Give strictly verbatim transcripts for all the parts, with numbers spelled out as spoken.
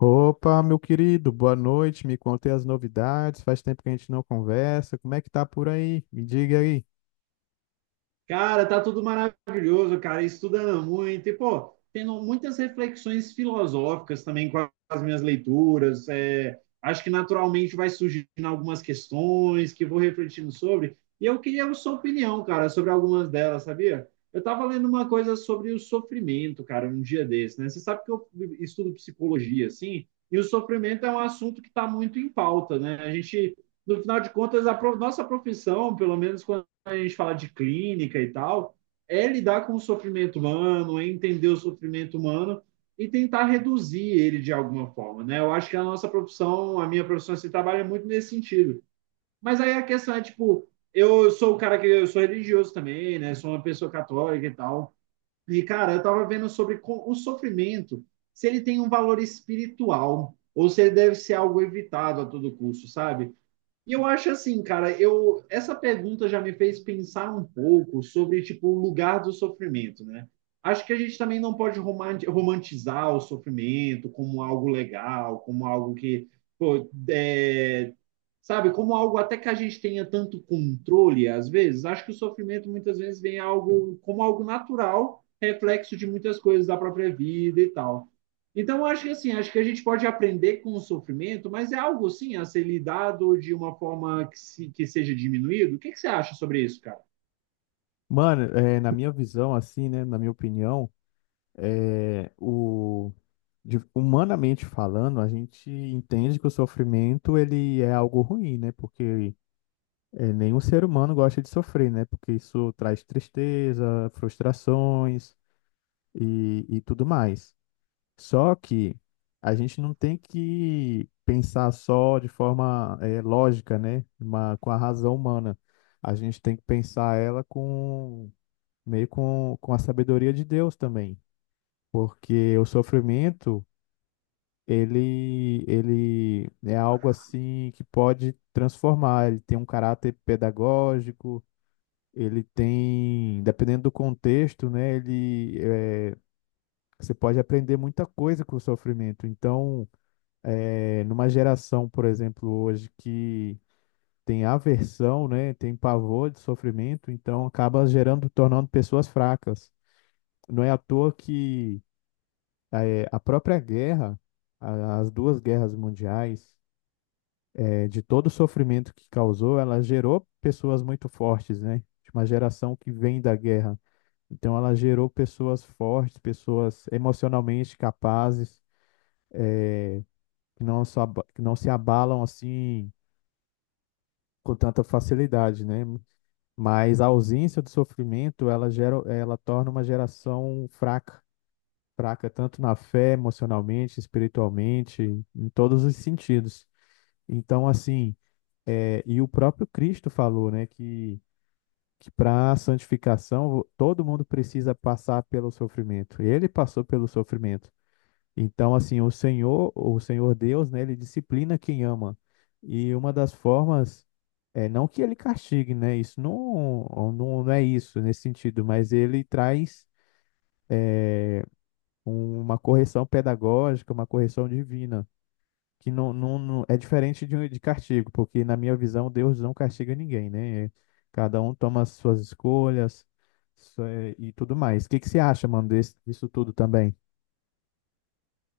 Opa, meu querido, boa noite. Me contei as novidades. Faz tempo que a gente não conversa. Como é que tá por aí? Me diga aí. Cara, tá tudo maravilhoso, cara, estudando muito e, pô, tendo muitas reflexões filosóficas também com as minhas leituras. É, acho que naturalmente vai surgindo algumas questões que eu vou refletindo sobre. E eu queria a sua opinião, cara, sobre algumas delas, sabia? Eu tava lendo uma coisa sobre o sofrimento, cara, um dia desse, né? Você sabe que eu estudo psicologia, assim, e o sofrimento é um assunto que tá muito em pauta, né? A gente, no final de contas, a pro- nossa profissão, pelo menos quando a gente fala de clínica e tal, é lidar com o sofrimento humano, é entender o sofrimento humano e tentar reduzir ele de alguma forma, né? Eu acho que a nossa profissão, a minha profissão, se assim, trabalha muito nesse sentido. Mas aí a questão é, tipo, eu sou o cara que eu sou religioso também, né? Sou uma pessoa católica e tal. E, cara, eu tava vendo sobre o sofrimento, se ele tem um valor espiritual ou se ele deve ser algo evitado a todo custo, sabe? E eu acho assim, cara, eu essa pergunta já me fez pensar um pouco sobre tipo o lugar do sofrimento, né? Acho que a gente também não pode romanti- romantizar o sofrimento como algo legal, como algo que, pô, é, sabe, como algo até que a gente tenha tanto controle às vezes. Acho que o sofrimento muitas vezes vem algo como algo natural, reflexo de muitas coisas da própria vida e tal. Então, acho que assim, acho que a gente pode aprender com o sofrimento, mas é algo sim a ser lidado de uma forma que, se, que seja diminuído. O que, que você acha sobre isso, cara? Mano, é, na minha visão, assim, né? Na minha opinião, é, o, de- humanamente falando, a gente entende que o sofrimento ele é algo ruim, né? Porque é, nenhum ser humano gosta de sofrer, né? Porque isso traz tristeza, frustrações e, e tudo mais. Só que a gente não tem que pensar só de forma eh, lógica, né? Uma, com a razão humana. A gente tem que pensar ela com meio com, com a sabedoria de Deus também. Porque o sofrimento, ele, ele é algo assim que pode transformar. Ele tem um caráter pedagógico, ele tem, dependendo do contexto, né? Ele, eh, você pode aprender muita coisa com o sofrimento. Então, é, numa geração, por exemplo, hoje que tem aversão, né, tem pavor de sofrimento, então acaba gerando, tornando pessoas fracas. Não é à toa que é, a própria guerra, a- as duas guerras mundiais, é, de todo o sofrimento que causou, ela gerou pessoas muito fortes, né? De uma geração que vem da guerra. Então ela gerou pessoas fortes, pessoas emocionalmente capazes, eh, que não, se aba- que não se abalam assim com tanta facilidade, né? Mas a ausência do sofrimento, ela gera, ela torna uma geração fraca, fraca tanto na fé, emocionalmente, espiritualmente, em todos os sentidos. Então, assim, é, e o próprio Cristo falou, né, que que para a santificação todo mundo precisa passar pelo sofrimento. Ele passou pelo sofrimento. Então, assim, o Senhor, o Senhor Deus, né, ele disciplina quem ama. E uma das formas é não que ele castigue, né? Isso não, não, não é isso nesse sentido, mas ele traz um- uma correção pedagógica, uma correção divina, que não, não, não- é diferente de, um de castigo, porque na minha visão Deus não castiga ninguém, né? Cada um toma as suas escolhas, isso é e tudo mais. O que que você acha, mano, desse, disso tudo também?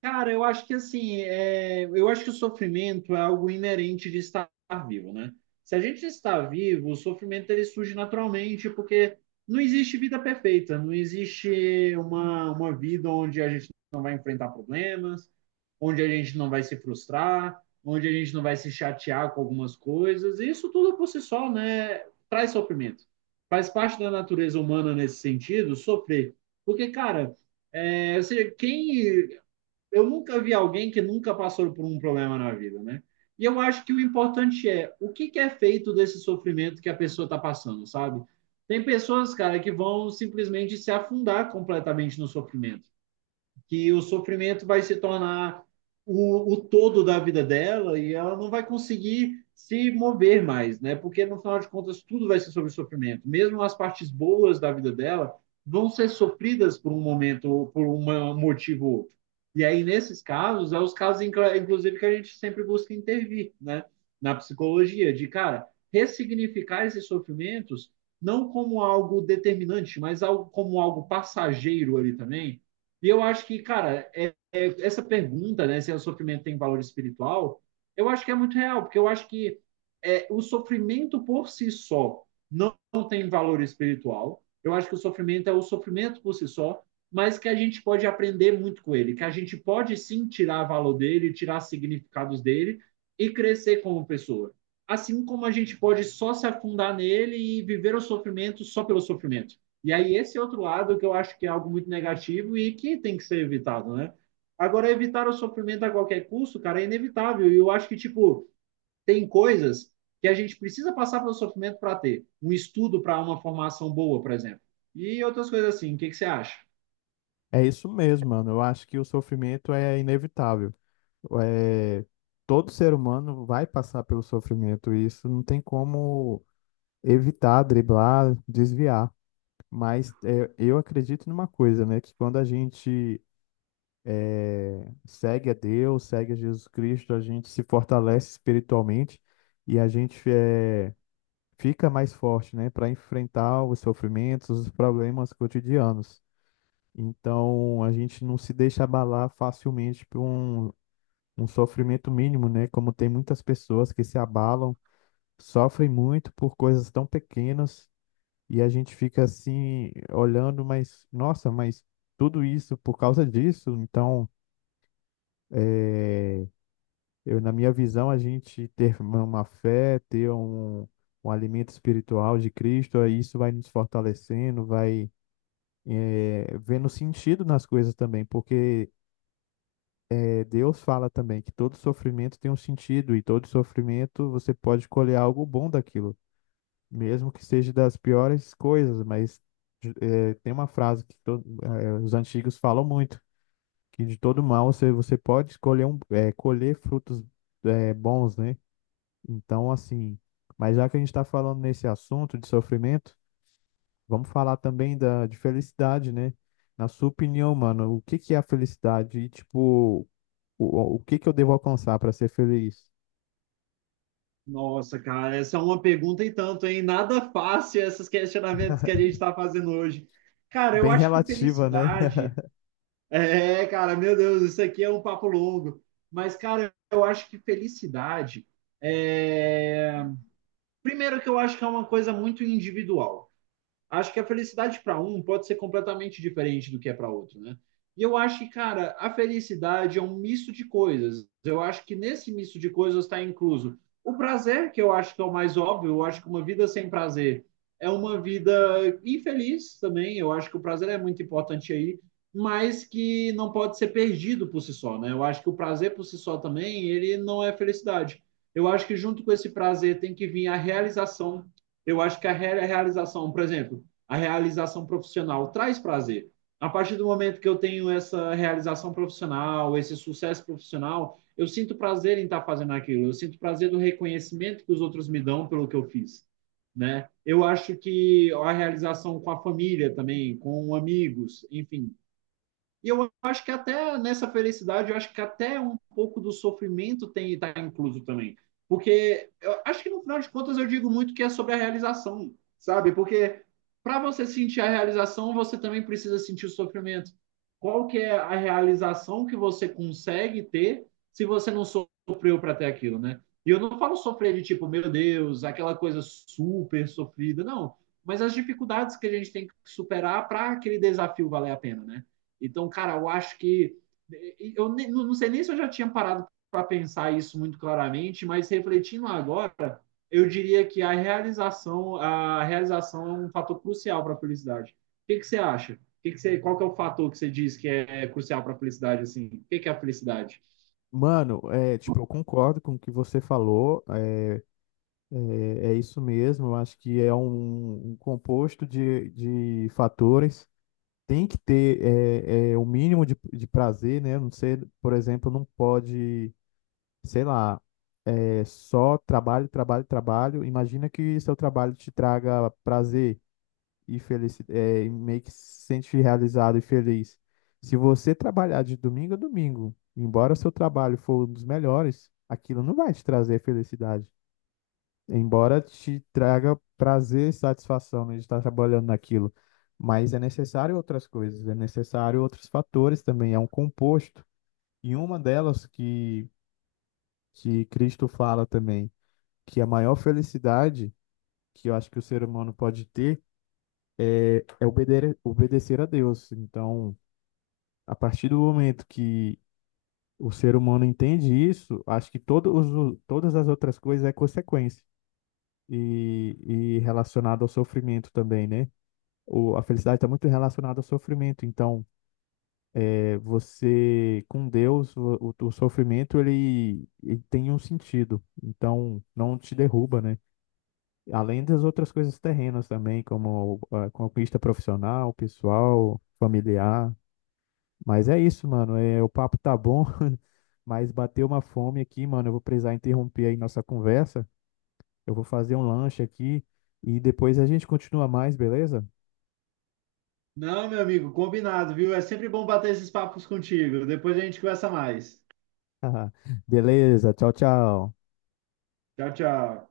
Cara, eu acho que assim, é, eu acho que o sofrimento é algo inerente de estar vivo, né? Se a gente está vivo, o sofrimento ele surge naturalmente, porque não existe vida perfeita, não existe uma, uma vida onde a gente não vai enfrentar problemas, onde a gente não vai se frustrar, onde a gente não vai se chatear com algumas coisas. E isso tudo por si só, né, traz sofrimento. Faz parte da natureza humana nesse sentido, sofrer. Porque, cara, é, ou seja, quem eu nunca vi alguém que nunca passou por um problema na vida, né? E eu acho que o importante é o que, que é feito desse sofrimento que a pessoa está passando, sabe? Tem pessoas, cara, que vão simplesmente se afundar completamente no sofrimento que o sofrimento vai se tornar o, o todo da vida dela e ela não vai conseguir se mover mais, né? Porque no final de contas tudo vai ser sobre sofrimento, mesmo as partes boas da vida dela vão ser sofridas por um momento, por um motivo ou outro. E aí nesses casos, é os casos inclusive que a gente sempre busca intervir, né? Na psicologia, de cara, ressignificar esses sofrimentos não como algo determinante, mas algo, como algo passageiro ali também, e eu acho que, cara, é, é, essa pergunta, né, se é o sofrimento tem valor espiritual, eu acho que é muito real, porque eu acho que é, o sofrimento por si só não tem valor espiritual. Eu acho que o sofrimento é o sofrimento por si só, mas que a gente pode aprender muito com ele, que a gente pode sim tirar valor dele, tirar significados dele e crescer como pessoa. Assim como a gente pode só se afundar nele e viver o sofrimento só pelo sofrimento. E aí, esse outro lado que eu acho que é algo muito negativo e que tem que ser evitado, né? Agora, evitar o sofrimento a qualquer custo, cara, é inevitável. E eu acho que, tipo, tem coisas que a gente precisa passar pelo sofrimento para ter. Um estudo para uma formação boa, por exemplo. E outras coisas assim. O que que você acha? É isso mesmo, mano. Eu acho que o sofrimento é inevitável. É, todo ser humano vai passar pelo sofrimento, e isso não tem como evitar, driblar, desviar. Mas é, eu acredito numa coisa, né? Que quando a gente é, segue a Deus, segue a Jesus Cristo, a gente se fortalece espiritualmente e a gente é, fica mais forte, né? Para enfrentar os sofrimentos, os problemas cotidianos. Então a gente não se deixa abalar facilmente por um, um sofrimento mínimo, né? Como tem muitas pessoas que se abalam, sofrem muito por coisas tão pequenas e a gente fica assim olhando, mas nossa, mas tudo isso por causa disso. Então, é, eu, na minha visão, a gente ter uma uma fé, ter um, um alimento espiritual de Cristo, aí isso vai nos fortalecendo, vai. É, vendo sentido nas coisas também, porque Deus fala também que todo sofrimento tem um sentido e todo sofrimento você pode colher algo bom daquilo, mesmo que seja das piores coisas. Mas eh, tem uma frase que to- eh, os antigos falam muito, que de todo mal você, você pode escolher um, eh, colher frutos eh, bons, né? Então, assim, mas já que a gente está falando nesse assunto de sofrimento, vamos falar também da, de felicidade, né? Na sua opinião, mano, o que que é a felicidade? E, tipo, o, o que que eu devo alcançar para ser feliz? Nossa, cara, essa é uma pergunta e tanto, hein? Nada fácil esses questionamentos que a gente está fazendo hoje. Cara, eu Bem acho que relativa, né? felicidade é, cara, meu Deus, isso aqui é um papo longo. Mas, cara, eu acho que felicidade é. Primeiro, que eu acho que é uma coisa muito individual, acho que a felicidade para um pode ser completamente diferente do que é para outro, né? E eu acho que, cara, a felicidade é um misto de coisas. Eu acho que nesse misto de coisas está incluso o prazer, que eu acho que é o mais óbvio. Eu acho que uma vida sem prazer é uma vida infeliz também. Eu acho que o prazer é muito importante aí, mas que não pode ser perdido por si só, né? Eu acho que o prazer por si só também, ele não é felicidade. Eu acho que junto com esse prazer tem que vir a realização. Eu acho que a re- a realização, por exemplo, a realização profissional traz prazer. A partir do momento que eu tenho essa realização profissional, esse sucesso profissional, eu sinto prazer em estar fazendo aquilo. Eu sinto prazer do reconhecimento que os outros me dão pelo que eu fiz, né? Eu acho que a realização com a família também, com amigos, enfim, e eu acho que até nessa felicidade, eu acho que até um pouco do sofrimento tem está incluso também. Porque eu acho que no final de contas eu digo muito que é sobre a realização, sabe? Porque para você sentir a realização, você também precisa sentir o sofrimento. Qual que é a realização que você consegue ter se você não sofreu para ter aquilo, né? E eu não falo sofrer de tipo, meu Deus, aquela coisa super sofrida, não. Mas as dificuldades que a gente tem que superar para aquele desafio valer a pena, né? Então, cara, eu acho que. Eu não sei nem se eu já tinha parado para pensar isso muito claramente, mas refletindo agora, eu diria que a realização, a realização é um fator crucial para a felicidade. O que, que você acha? O que que você, qual que é o fator que você diz que é crucial para a felicidade? Assim? O que, que é a felicidade? Mano, é, tipo, eu concordo com o que você falou, é, é é isso mesmo, eu acho que é um, um composto de, de fatores, tem que ter é, é, o mínimo de, de prazer, né? Não sei, por exemplo, não pode, sei lá, é, só trabalho, trabalho, trabalho, imagina que seu trabalho te traga prazer, e feliz, é, e meio que se sente realizado e feliz. Se você trabalhar de domingo a domingo, embora seu trabalho for um dos melhores, aquilo não vai te trazer felicidade. Embora te traga prazer e satisfação, né, de estar trabalhando naquilo. Mas é necessário outras coisas, é necessário outros fatores também, é um composto. E uma delas que, que Cristo fala também, que a maior felicidade que eu acho que o ser humano pode ter é obede- obedecer a Deus. Então, a partir do momento que o ser humano entende isso, acho que todos, os- todas as outras coisas é consequência e, e relacionado ao sofrimento também, né? O, a felicidade está muito relacionada ao sofrimento. Então, é, você com Deus, o, o, o sofrimento ele, ele tem um sentido. Então, não te derruba, né? Além das outras coisas terrenas também, como a conquista profissional, pessoal, familiar. Mas é isso, mano. É, o papo tá bom. Mas bateu uma fome aqui, mano. Eu vou precisar interromper aí nossa conversa. Eu vou fazer um lanche aqui e depois a gente continua mais, beleza? Não, meu amigo, combinado, viu? É sempre bom bater esses papos contigo. Depois a gente conversa mais. Beleza, tchau, tchau. Tchau, tchau.